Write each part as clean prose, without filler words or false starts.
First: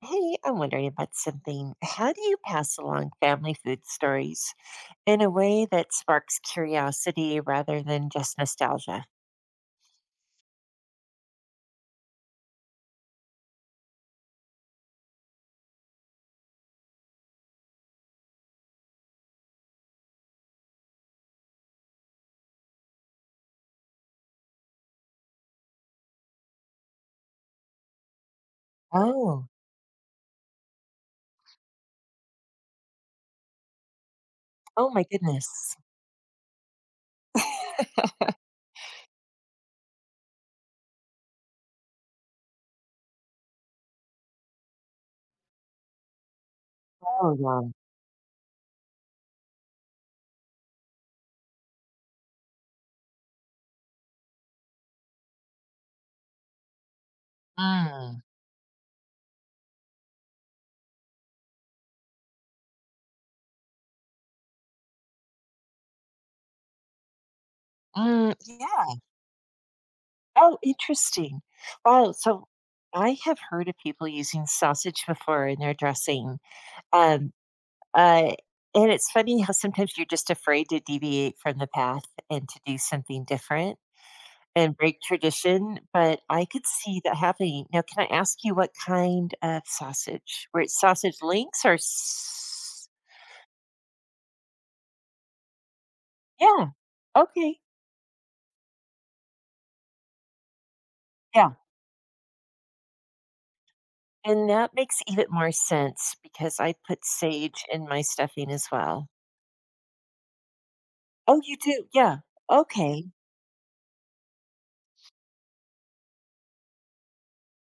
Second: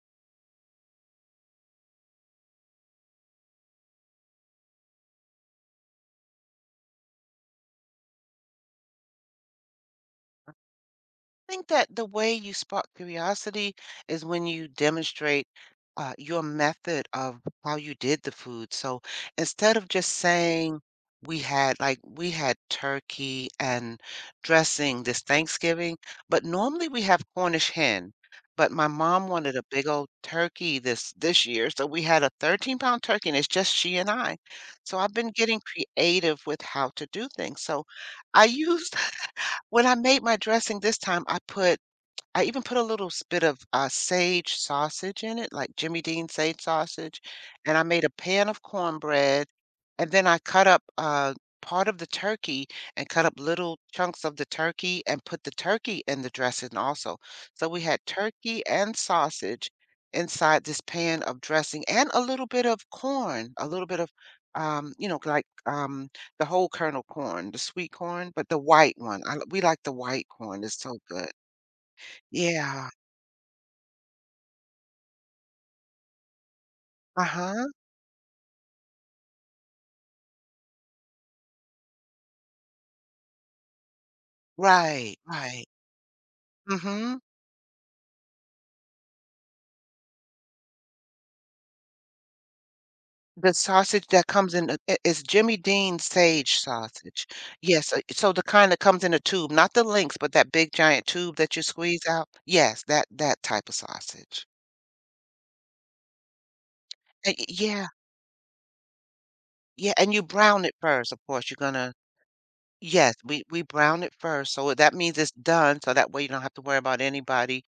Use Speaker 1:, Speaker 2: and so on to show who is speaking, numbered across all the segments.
Speaker 1: Hey, I'm wondering about something. How do you pass along family food stories in a way that sparks curiosity rather than just nostalgia?
Speaker 2: Think that the way you spark curiosity is when you demonstrate your method of how you did the food. So instead of just saying we had we had turkey and dressing this Thanksgiving, but normally we have Cornish hen. But my mom
Speaker 1: Oh,
Speaker 2: wanted a big old turkey this year, so we had a 13-pound turkey, and it's just she and I.
Speaker 1: oh
Speaker 2: So
Speaker 1: my
Speaker 2: I've been getting
Speaker 1: goodness.
Speaker 2: creative with how to do things. So I used when I made my dressing this time, I even put a little s bit of, sage sausage in it, like Jimmy Dean sage sausage,
Speaker 1: Oh, wow.
Speaker 2: and I made a pan of cornbread, and then I cut up, part of the turkey and cut up little chunks of the turkey and put the turkey in the dressing also. So we had
Speaker 1: Mm,
Speaker 2: turkey and sausage inside this pan of dressing and a little bit of corn, a little bit of, um, you know, like, um, the whole kernel corn, the sweet
Speaker 1: mm,
Speaker 2: corn, but the
Speaker 1: yeah.
Speaker 2: white one. I l We like the white
Speaker 1: Oh,
Speaker 2: corn, it's so good.
Speaker 1: interesting. Wow. So
Speaker 2: Yeah.
Speaker 1: I have heard of people using sausage before in their dressing. Um,
Speaker 2: Uh-huh.
Speaker 1: uh, and it's funny how sometimes you're just afraid to deviate from the path and to do something different and break
Speaker 2: Right, right.
Speaker 1: tradition, but I could see that
Speaker 2: Mhm.
Speaker 1: happening. Now, can I ask you what kind of sausage? Were it sausage links or?
Speaker 2: The sausage that comes in a I it's Jimmy Dean sage
Speaker 1: Yeah.
Speaker 2: sausage.
Speaker 1: Okay.
Speaker 2: Yes, so the kind that comes in a tube, not the links, but that big giant tube
Speaker 1: Yeah.
Speaker 2: that you squeeze out. Yes, that type of sausage.
Speaker 1: And that makes even more sense because I put
Speaker 2: And y
Speaker 1: sage
Speaker 2: yeah,
Speaker 1: in my stuffing as well.
Speaker 2: yeah, and you brown it first, of
Speaker 1: Oh,
Speaker 2: course,
Speaker 1: you
Speaker 2: you're
Speaker 1: do?
Speaker 2: gonna.
Speaker 1: Yeah. Okay.
Speaker 2: Yes, we brown it first, so that means it's done, so that way you don't have to worry about anybody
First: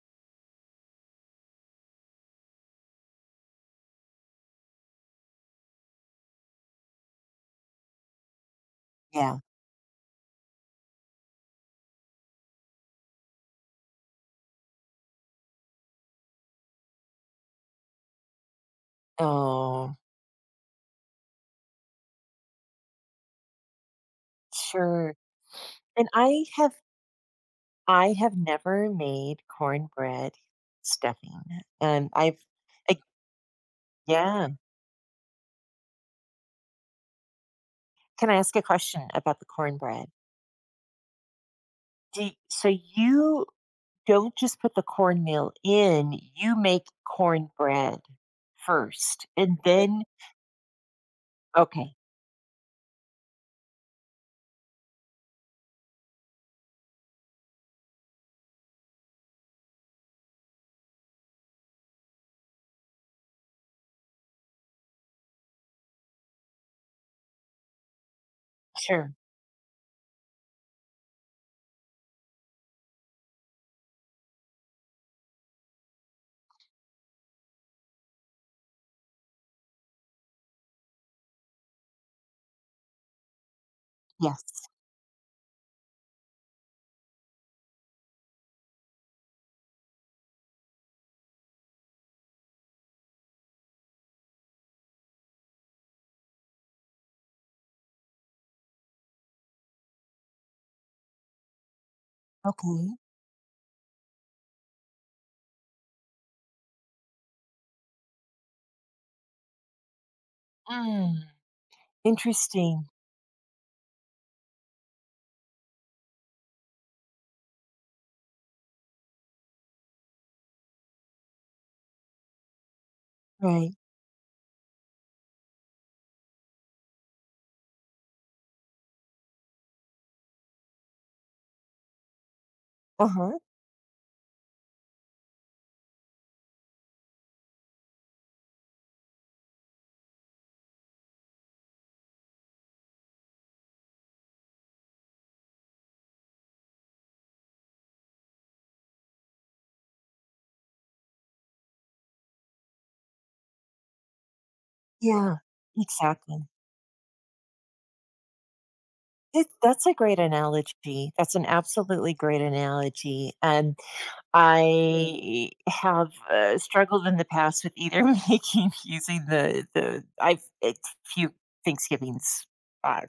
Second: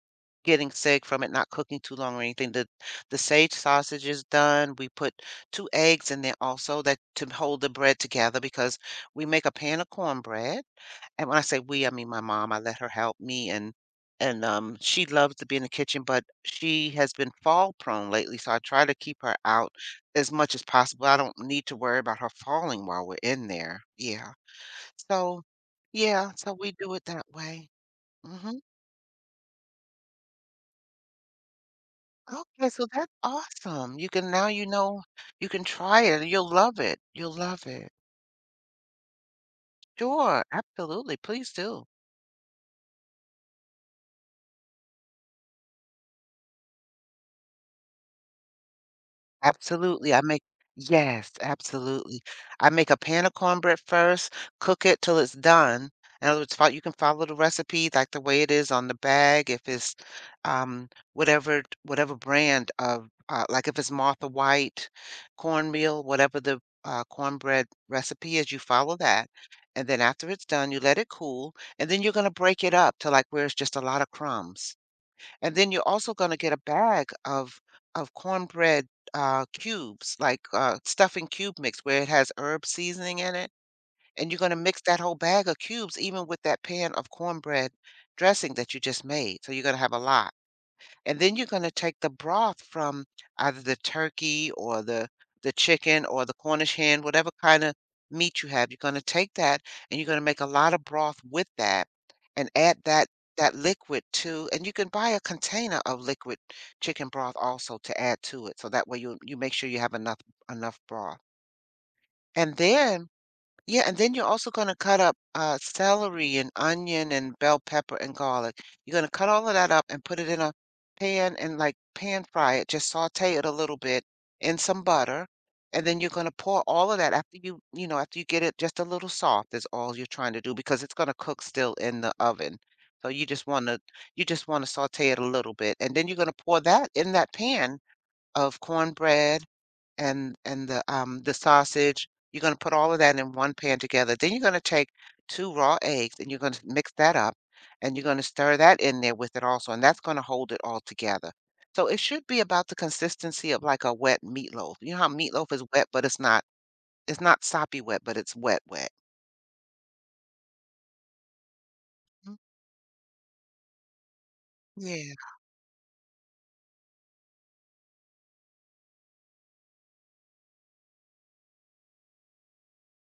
Speaker 2: getting sick from it not cooking too long or anything. The sage sausage is done. We put 2 eggs in there also that to hold the bread together because we
Speaker 1: Yeah.
Speaker 2: make a pan of cornbread. And when I say we, I mean my mom. I let her help me and she loves to be in the kitchen, but she has been fall prone lately, so I try to keep her out
Speaker 1: Oh,
Speaker 2: as much as possible. I don't need to worry about her falling while we're in there. Yeah.
Speaker 1: sure.
Speaker 2: So,
Speaker 1: And
Speaker 2: yeah,
Speaker 1: I
Speaker 2: so
Speaker 1: have
Speaker 2: we do it that way.
Speaker 1: I have
Speaker 2: Mhm.
Speaker 1: never made cornbread stuffing. Um, I've,
Speaker 2: Okay, so
Speaker 1: uh,
Speaker 2: that's awesome. You can
Speaker 1: yeah.
Speaker 2: now you know you can try it, you'll love it. You'll love it.
Speaker 1: Can I ask a question about the cornbread?
Speaker 2: Sure, absolutely. Please do.
Speaker 1: Do y so you don't just put the cornmeal in, you make cornbread first, and then
Speaker 2: Absolutely, I make yes,
Speaker 1: okay,
Speaker 2: absolutely. I make a pan of cornbread first, cook it till it's done. In other words, fol you can follow the recipe like the way it is on the bag, if it's, whatever brand of, like if it's Martha White cornmeal, whatever the, cornbread recipe is, you follow
Speaker 1: sure,
Speaker 2: that, and then after it's done, you let it cool, and then you're gonna break it up to, like, where it's just a lot of crumbs. And then you're also gonna get a bag of cornbread, cubes, like, stuffing cube mix where it has herb seasoning in it, and you're gonna
Speaker 1: yes,
Speaker 2: mix that whole bag of cubes even with that pan of cornbread dressing that you just made, so you're gonna have a lot. And then you're going to take the broth from either the turkey or the chicken or the Cornish hen, whatever kind of meat you have. You're going to take that and you're going to make a lot of broth with that and add
Speaker 1: okay.
Speaker 2: that liquid to, and you can buy a container of liquid chicken broth also to add to it so that way you make sure you have enough broth.
Speaker 1: Mm,
Speaker 2: And
Speaker 1: interesting,
Speaker 2: then yeah, and then you're also gonna cut up, celery and onion and bell pepper and garlic. You're gonna cut all of that up and put it in a pan and, like, pan fry it, just sauté it a
Speaker 1: right,
Speaker 2: little bit in some butter, and then you're gonna pour all of that after after you get it just a little soft is all you're trying to do because it's gonna cook still in the oven. So you
Speaker 1: uh-huh,
Speaker 2: just wanna you just wanna sauté it a little bit, and then you're gonna pour that in that pan of cornbread and the sausage. You're going to put all of that in one pan together. Then you're going to take two raw eggs and you're going to mix that up and you're going to stir that in there with it also, and that's going to hold it all together. So it should be about the consistency of like a wet meatloaf. You know how
Speaker 1: yeah,
Speaker 2: meatloaf is wet, but it's not
Speaker 1: exactly.
Speaker 2: it's not soppy wet, but it's wet wet.
Speaker 1: It that's a great analogy, that's an absolutely
Speaker 2: Mm.
Speaker 1: great analogy, and
Speaker 2: Yeah.
Speaker 1: I have, struggled in the past with either making using the I've it's few Thanksgivings, uh,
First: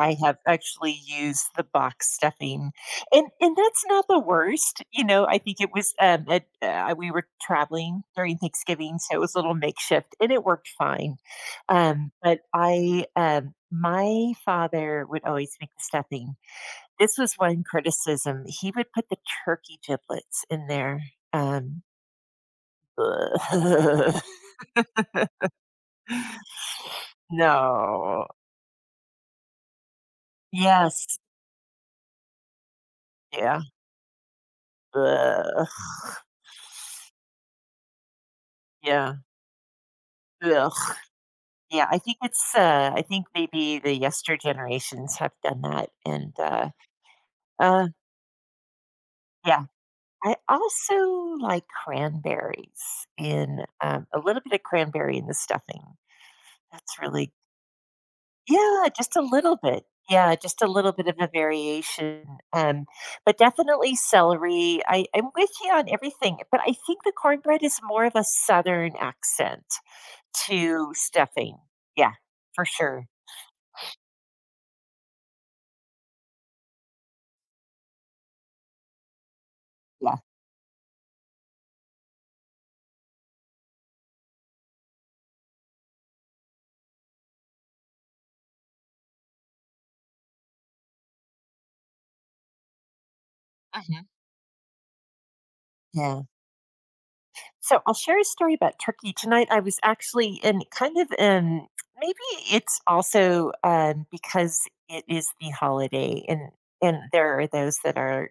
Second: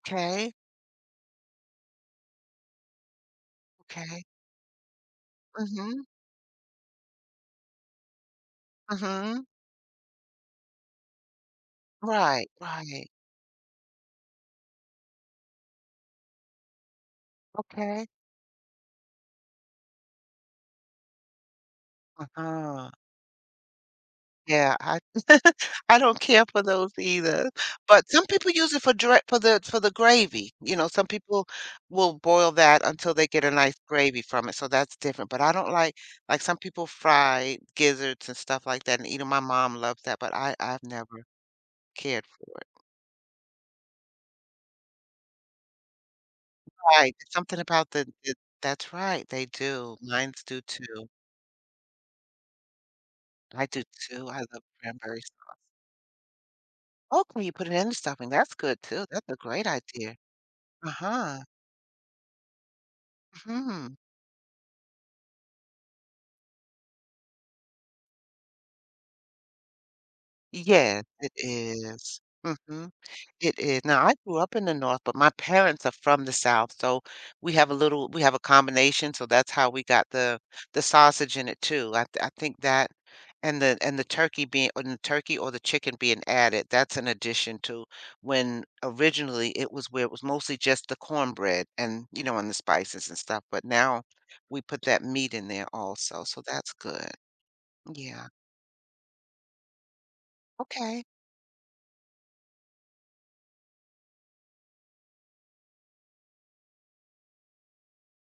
Speaker 1: I have actually used the box stuffing, and that's not the
Speaker 2: Okay.
Speaker 1: worst, you know. I think it was,
Speaker 2: Mhm.
Speaker 1: we were traveling during Thanksgiving, so it was a
Speaker 2: Mhm.
Speaker 1: little makeshift, and it worked fine. But
Speaker 2: Right. Right.
Speaker 1: my father would always make the stuffing. This was one
Speaker 2: Okay.
Speaker 1: criticism, he would put the turkey giblets in there. um,
Speaker 2: Uh-huh. Yeah, I I don't care for those either, but some
Speaker 1: No.
Speaker 2: people use it for dra for the gravy, you know, some
Speaker 1: Yes.
Speaker 2: people will boil that until they get a
Speaker 1: Yeah.
Speaker 2: nice gravy from it, so that's different, but I don't
Speaker 1: Ugh.
Speaker 2: like, some people fry gizzards and stuff like that and
Speaker 1: Yeah.
Speaker 2: eat 'em, my mom loves that, but I've
Speaker 1: Ugh.
Speaker 2: never
Speaker 1: Yeah, I think
Speaker 2: cared for
Speaker 1: it's,
Speaker 2: it.
Speaker 1: I think maybe the yester generations have done that, and,
Speaker 2: Right, it's something
Speaker 1: uh,
Speaker 2: about the that's right, they
Speaker 1: yeah.
Speaker 2: do,
Speaker 1: I
Speaker 2: mines do
Speaker 1: also
Speaker 2: too.
Speaker 1: like cranberries in,
Speaker 2: I do
Speaker 1: a
Speaker 2: too, I
Speaker 1: little bit
Speaker 2: love
Speaker 1: of cranberry
Speaker 2: cranberry
Speaker 1: in
Speaker 2: s
Speaker 1: the stuffing. That's
Speaker 2: oh,
Speaker 1: really
Speaker 2: can you put it in the stuffing? That's good
Speaker 1: yeah,
Speaker 2: too,
Speaker 1: just a
Speaker 2: that's a
Speaker 1: little
Speaker 2: great
Speaker 1: bit.
Speaker 2: idea.
Speaker 1: Yeah, just a little bit of a
Speaker 2: Uh-huh,
Speaker 1: variation. um, but definitely
Speaker 2: mhm.
Speaker 1: celery. I'm with you on everything, but I think the cornbread is more of a southern accent to
Speaker 2: Yes, it
Speaker 1: stuffing. Yeah,
Speaker 2: is.
Speaker 1: for
Speaker 2: Mhm.
Speaker 1: sure.
Speaker 2: It is. Now, I grew up in the North, but my parents are from the South, so we have a combination, so that's how we got
Speaker 1: Yeah.
Speaker 2: the sausage in it too. I think that and the turkey or the chicken being added, that's an addition to when originally it was where it was mostly just the cornbread and, you know, and the spices and stuff, but now
Speaker 1: Mhm.
Speaker 2: we put that meat in there
Speaker 1: Yeah.
Speaker 2: also, so that's good.
Speaker 1: So I'll share a
Speaker 2: Yeah.
Speaker 1: story about Turkey tonight. I was actually in kind
Speaker 2: Okay.
Speaker 1: of maybe it's also because it is the holiday and there are those that are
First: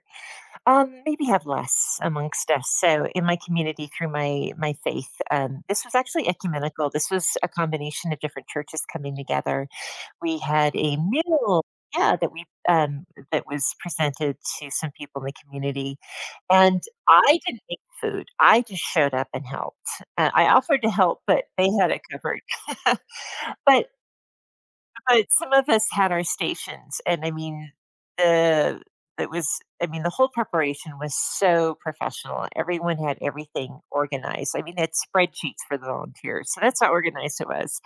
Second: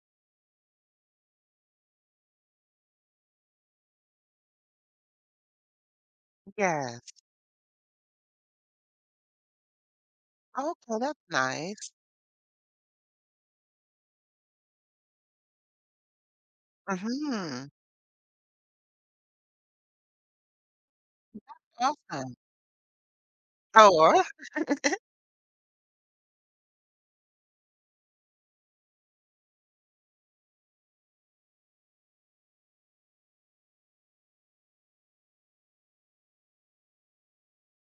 Speaker 1: maybe have less amongst us. So in my community through my faith, this was actually ecumenical.
Speaker 2: Yes.
Speaker 1: This was a combination of different churches coming together. We had a
Speaker 2: Okay, that's
Speaker 1: meal,
Speaker 2: nice.
Speaker 1: yeah, that we that was presented to some people in the community, and I didn't
Speaker 2: Mhm.
Speaker 1: make food. I just showed up and helped. And I offered to help, but they had it
Speaker 2: Awesome.
Speaker 1: covered. But
Speaker 2: Oh, really?
Speaker 1: some of us had our stations, and I mean, the it was I mean, the whole preparation was so professional. Everyone had everything organized. I mean, they had spreadsheets for the volunteers, so that's how organized it was.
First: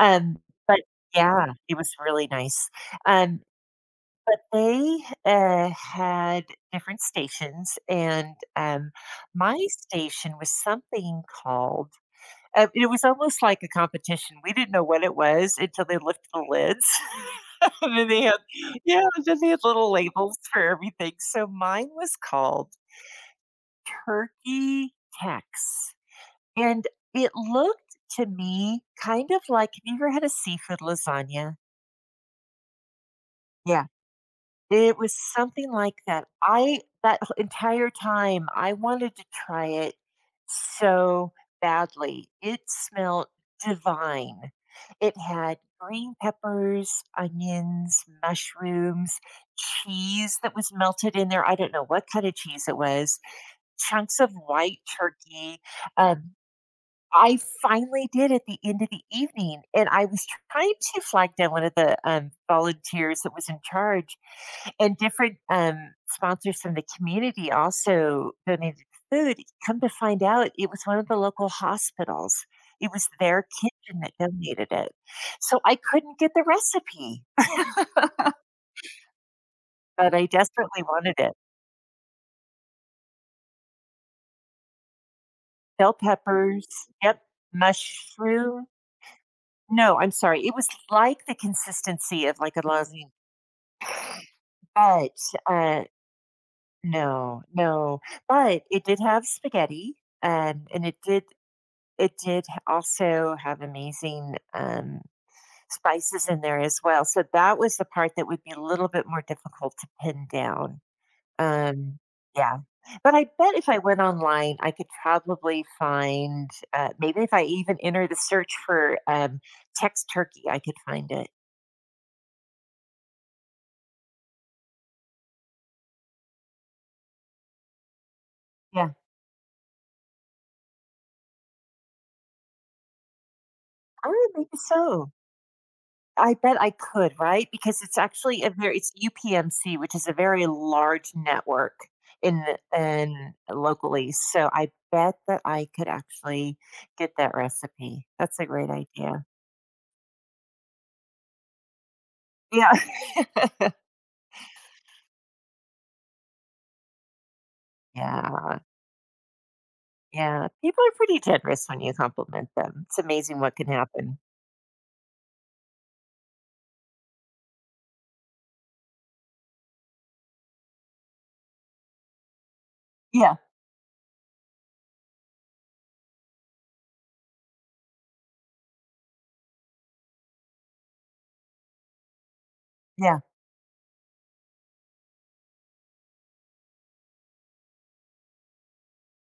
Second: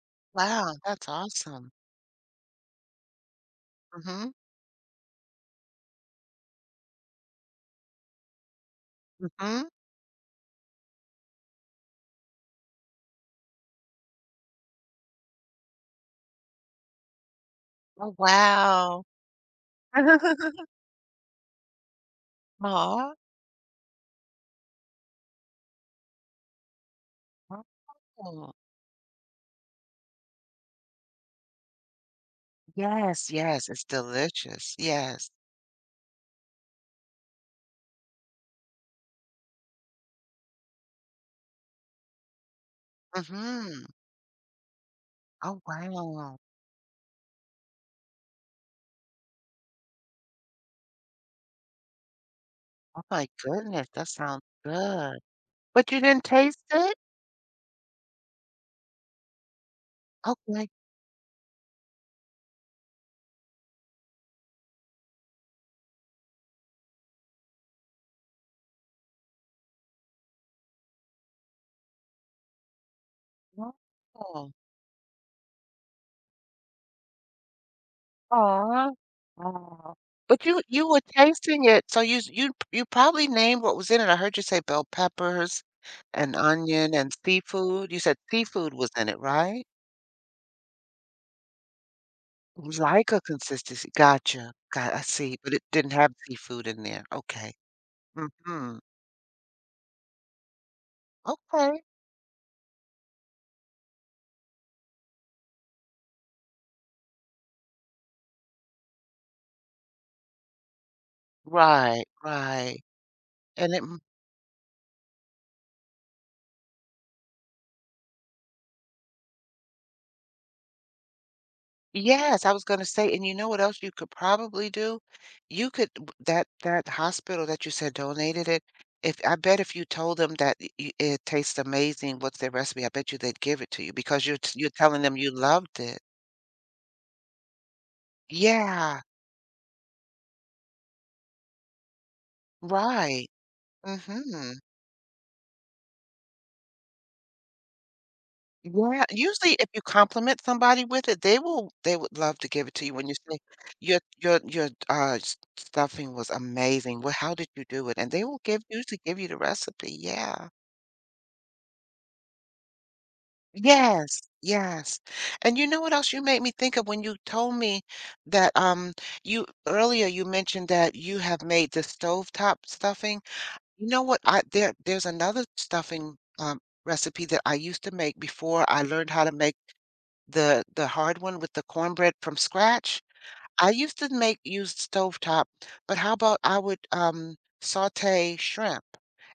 Speaker 1: Um,
Speaker 2: Wow,
Speaker 1: but
Speaker 2: that's
Speaker 1: yeah,
Speaker 2: awesome.
Speaker 1: it was really nice. Um,
Speaker 2: Mhm,
Speaker 1: but they, had different stations, and, my
Speaker 2: mhm.
Speaker 1: station was something called it was almost like a competition. We didn't know what it was until they lifted the lids, and then
Speaker 2: Oh,
Speaker 1: they had
Speaker 2: wow.
Speaker 1: yeah, and then they had little labels for everything. So mine was called
Speaker 2: Aw.
Speaker 1: Turkey Tex, and it looked to
Speaker 2: Oh.
Speaker 1: me kind of like have you ever had a seafood lasagna?
Speaker 2: Yes, yes, it's
Speaker 1: Yeah.
Speaker 2: delicious.
Speaker 1: It was
Speaker 2: Yes.
Speaker 1: something like that. I that wh entire time, I wanted to try it so badly. It smelled
Speaker 2: Mhm.
Speaker 1: divine. It had
Speaker 2: Oh,
Speaker 1: green
Speaker 2: wow.
Speaker 1: peppers, onions, mushrooms, cheese that was melted in there. I don't know what kind of cheese it
Speaker 2: Oh
Speaker 1: was,
Speaker 2: my goodness, that
Speaker 1: chunks of
Speaker 2: sounds
Speaker 1: white
Speaker 2: good.
Speaker 1: turkey.
Speaker 2: But you didn't
Speaker 1: Um,
Speaker 2: taste it?
Speaker 1: I finally did at the end of the evening, and I was
Speaker 2: Okay.
Speaker 1: trying to flag down one of the, volunteers that was in charge, and different sponsors from the community also donated food. Come to find out, it was one of the local hospitals. It was their
Speaker 2: Wow.
Speaker 1: kitchen that donated it. So I couldn't get the recipe,
Speaker 2: Aw. Wow.
Speaker 1: but I
Speaker 2: But you
Speaker 1: desperately
Speaker 2: you were
Speaker 1: wanted it.
Speaker 2: tasting it, so you s you you probably named what was in it. I heard you say bell peppers
Speaker 1: Bell
Speaker 2: and
Speaker 1: peppers,
Speaker 2: onion and
Speaker 1: yep,
Speaker 2: seafood. You said
Speaker 1: mushroom.
Speaker 2: seafood was in it, right?
Speaker 1: No, I'm sorry. It was like the consistency of like a lasagna,
Speaker 2: Like a consistency. Gotcha. Got I
Speaker 1: but
Speaker 2: see, but it
Speaker 1: uh,
Speaker 2: didn't have seafood in there.
Speaker 1: no,
Speaker 2: Okay.
Speaker 1: no. But
Speaker 2: Mhm.
Speaker 1: it did have spaghetti, and it did
Speaker 2: Okay.
Speaker 1: It did h also have amazing, spices in there as well, so that was the part that would be a little bit more difficult to pin down. Um,
Speaker 2: Right,
Speaker 1: yeah,
Speaker 2: right.
Speaker 1: but I bet if
Speaker 2: And
Speaker 1: I
Speaker 2: it
Speaker 1: went online, I could probably find, maybe if I even enter the search for, Tex Turkey, I could find it.
Speaker 2: yes, I was gonna say, and you know what else you could probably do? You could w that that hospital that you said donated it,
Speaker 1: Yeah.
Speaker 2: if I bet if you told them that y y it tastes amazing, what's their recipe? I bet you they'd give it to you because
Speaker 1: Oh,
Speaker 2: you're
Speaker 1: maybe
Speaker 2: t you're telling
Speaker 1: so.
Speaker 2: them you loved it.
Speaker 1: I bet I could, right? Because it's actually a very it's
Speaker 2: Yeah,
Speaker 1: UPMC, which is a very large network in the-
Speaker 2: right.
Speaker 1: in locally. So
Speaker 2: Mhm.
Speaker 1: I bet that I could actually get that recipe. That's a great
Speaker 2: Yeah,
Speaker 1: idea.
Speaker 2: usually if you compliment somebody with it, they will they would love to give
Speaker 1: Yeah.
Speaker 2: it to you when you say, your, s stuffing was amazing. Well, how did you do it?" And they will
Speaker 1: Yeah.
Speaker 2: give usually give you the recipe,
Speaker 1: Yeah.
Speaker 2: yeah.
Speaker 1: People are pretty generous when you compliment them. It's amazing what can happen.
Speaker 2: Yes, yes. And you know what else you made me think of when you told me that you earlier you mentioned that you have made the stovetop stuffing.
Speaker 1: Yeah.
Speaker 2: You know what? I there there's another stuffing recipe that I used to make before I learned how to make the hard one with the cornbread from scratch.
Speaker 1: Yeah.
Speaker 2: I used to make use stovetop, but how about I would, saute shrimp,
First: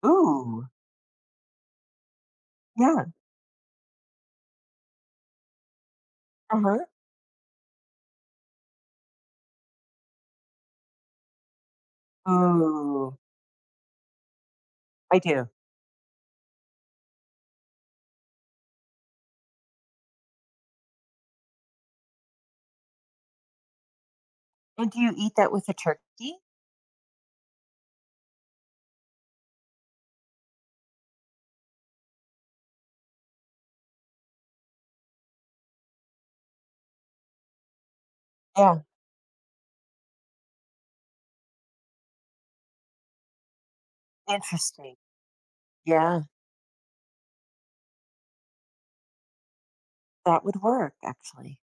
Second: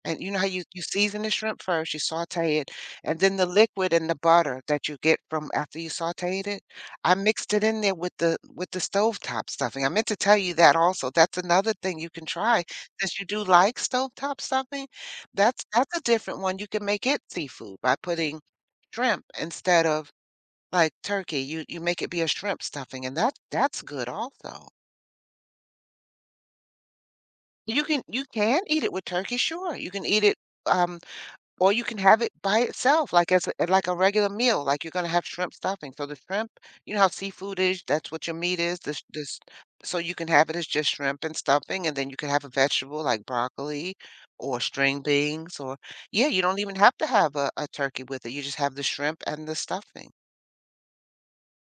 Speaker 2: and you know how you
Speaker 1: Ooh.
Speaker 2: you season the shrimp first, you saute it,
Speaker 1: Yeah.
Speaker 2: and then the liquid and the butter that you get from after you sauteed it,
Speaker 1: Uh-huh.
Speaker 2: I mixed it in there with the stovetop stuffing. I meant to tell you that also, that's another thing you can try
Speaker 1: Ooh.
Speaker 2: since you do like stovetop stuffing.
Speaker 1: I do.
Speaker 2: That's a different one, you can make it seafood by putting shrimp instead of like turkey, you make it be a shrimp stuffing, and that's good also.
Speaker 1: And do you eat that with a turkey?
Speaker 2: You can eat it with turkey, sure. You can eat it, um, or you can have it by itself, like as a, like a regular meal. Like you're gonna have shrimp stuffing. So the shrimp, you know how seafood is, that's what your meat
Speaker 1: Yeah.
Speaker 2: is. So you can have it as just shrimp and stuffing, and then you can have a vegetable like broccoli or
Speaker 1: Interesting.
Speaker 2: string beans, or
Speaker 1: Yeah.
Speaker 2: yeah, you don't even have to have a turkey with it. You just have the shrimp and the stuffing.
Speaker 1: That would work actually.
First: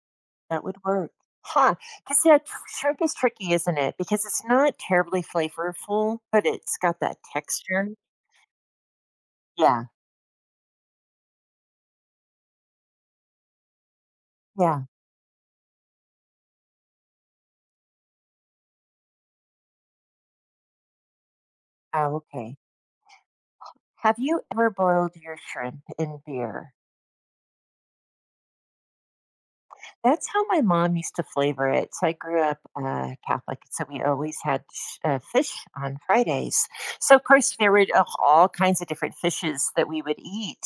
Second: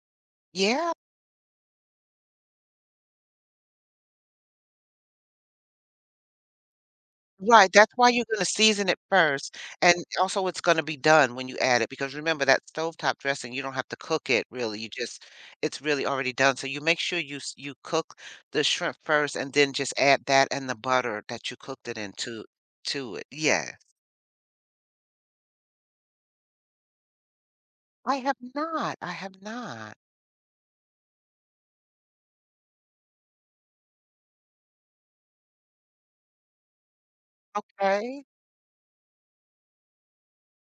Speaker 1: That would
Speaker 2: Yeah.
Speaker 1: work. Huh? Because yeah, sh shrimp is tricky, isn't it? Because it's not terribly flavorful, but it's got that
Speaker 2: Right,
Speaker 1: texture.
Speaker 2: that's why you're gonna season it first,
Speaker 1: Yeah,
Speaker 2: and also it's gonna be done when you add it, because remember that stovetop dressing, you don't have to cook it really,
Speaker 1: yeah.
Speaker 2: you just it's really already done, so you make sure you cook the shrimp first and then just add that and the butter that you cooked it
Speaker 1: Oh,
Speaker 2: into
Speaker 1: okay.
Speaker 2: to it. Yeah.
Speaker 1: Have you ever boiled your shrimp in beer?
Speaker 2: I have not.
Speaker 1: That's how my mom used to flavor it. So I grew up Catholic, so we always had fish on Fridays. So of course there were
Speaker 2: Okay.
Speaker 1: all kinds of different fishes that we would eat,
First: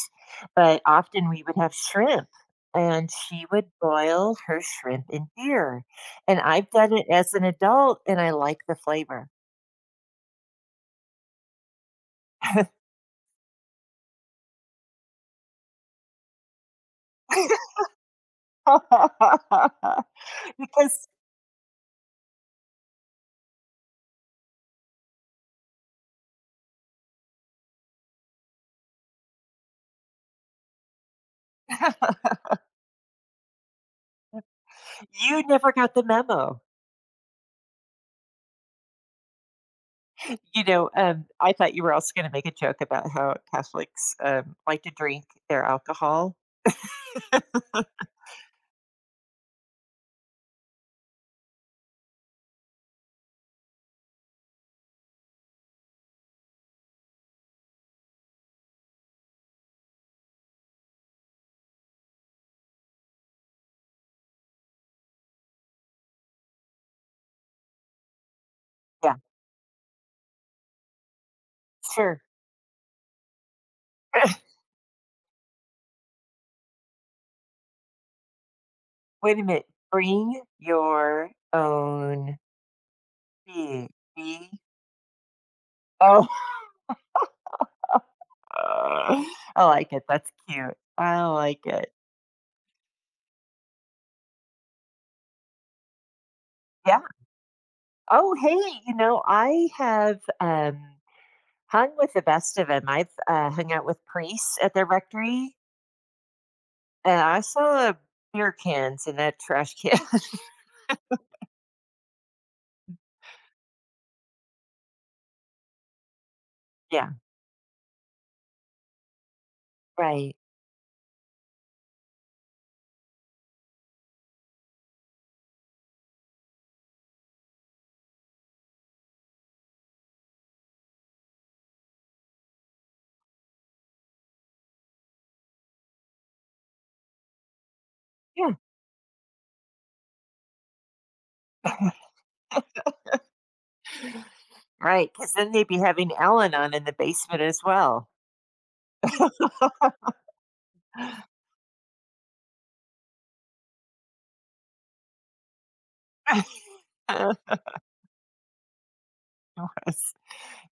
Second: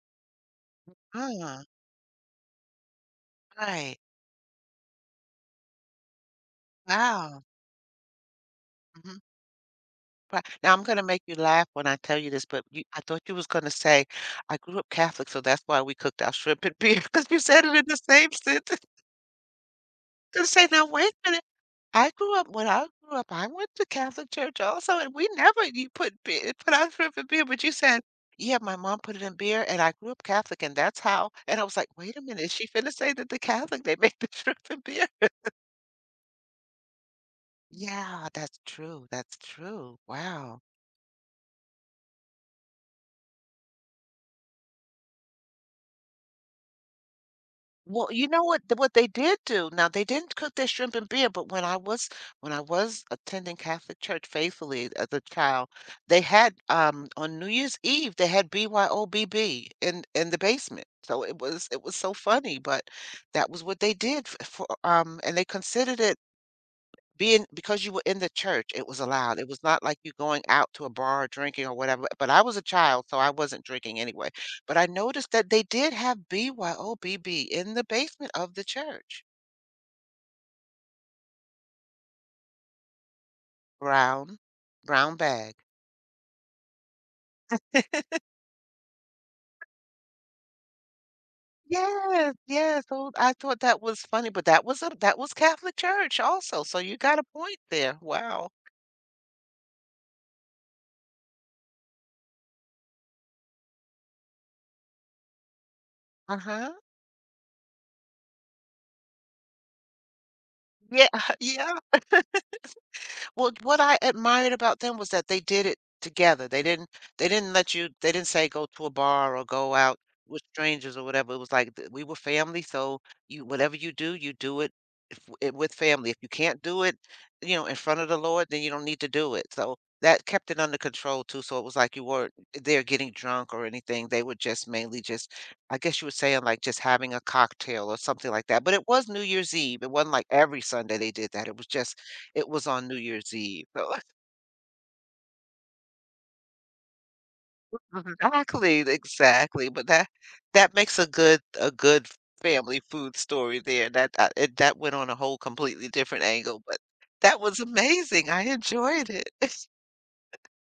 Speaker 1: but often we would
Speaker 2: Uh,
Speaker 1: have shrimp, and she would
Speaker 2: right.
Speaker 1: boil her shrimp in beer. And I've done it as an
Speaker 2: Wow.
Speaker 1: adult, and I like the
Speaker 2: Mhm.
Speaker 1: flavor
Speaker 2: Right. Now I'm gonna make you laugh when I tell you this, but you, I thought you was gonna say, "I grew up Catholic, so that's why we cooked our shrimp and beer," because you said it in the same sentence. And say, now
Speaker 1: because
Speaker 2: wait a minute. I grew up when I grew up, I went to Catholic church also, and we never you put beer, put our shrimp in beer. But you said, yeah, my mom put it in beer, and I grew up Catholic, and that's how. And I was like, wait a minute, is she finna say that the Catholic they make the shrimp and beer?
Speaker 1: you never got the memo.
Speaker 2: Yeah, that's true. That's true. Wow.
Speaker 1: You know, I thought you were also going to make a joke about how Catholics, like to drink their alcohol.
Speaker 2: Well, you know what they did do, now they didn't cook their shrimp and beer, but when I was attending Catholic church faithfully as a child, they had, on New Year's Eve, they had BYOBB in the basement, so it was so funny, but that was what they did f for, and they considered it being because you were in the church, it was
Speaker 1: Yeah,
Speaker 2: allowed. It was not like you going out to a bar drinking or whatever,
Speaker 1: sure.
Speaker 2: but I was a child, so I wasn't drinking anyway. But I noticed that they did have BYOBB in the basement of the church.
Speaker 1: Wait a minute. Bring your own big
Speaker 2: Brown
Speaker 1: B.
Speaker 2: Brown bag.
Speaker 1: Oh, I like it. That's cute. I like it.
Speaker 2: Yes, yes, so I thought that was funny, but that was Catholic church also, so you
Speaker 1: Yeah.
Speaker 2: got a point there.
Speaker 1: Oh,
Speaker 2: Wow.
Speaker 1: hey, you know, I have hung with the best of them. I've hung out with priests at their rectory,
Speaker 2: Uh-huh.
Speaker 1: and I saw beer cans in that trash can.
Speaker 2: Yeah, yeah. Well, what I admired about them was that they did it together. They didn't
Speaker 1: Yeah,
Speaker 2: they didn't let you they didn't say go to a bar or go out
Speaker 1: right.
Speaker 2: with strangers or whatever. It was like we were family, so you whatever you do it, with family. If you can't do it, you know, in front of the Lord, then you don't need to do it. So that kept it under control too. So it was like you weren't there getting drunk or anything. They were just mainly just, I guess you were saying like just having a cocktail or something like
Speaker 1: Yeah,
Speaker 2: that. But it was New Year's Eve. It wasn't like every Sunday they did that. It was just it was on New Year's Eve. So
Speaker 1: right. Because then they'd be having Ellen on in the basement as well.
Speaker 2: exactly, exactly, but that that makes a good a good family food story there. That it, that went on a whole completely different angle, but that was amazing. I enjoyed it.
Speaker 1: Gross.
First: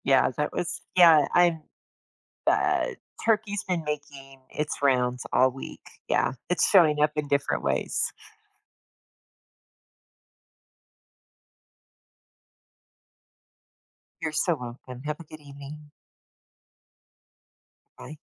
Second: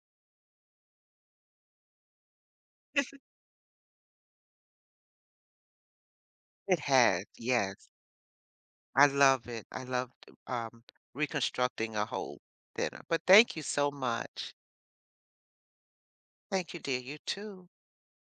Speaker 1: Yeah, that was yeah, I'm uh, turkey's been making its rounds all week. Yeah, it's
Speaker 2: It
Speaker 1: showing up
Speaker 2: has,
Speaker 1: in different
Speaker 2: yes.
Speaker 1: ways.
Speaker 2: I love it. I loved um, reconstructing a whole dinner. But thank you so
Speaker 1: You're
Speaker 2: much.
Speaker 1: so welcome. Have a good evening.
Speaker 2: Thank you, dear. You too.
Speaker 1: Bye.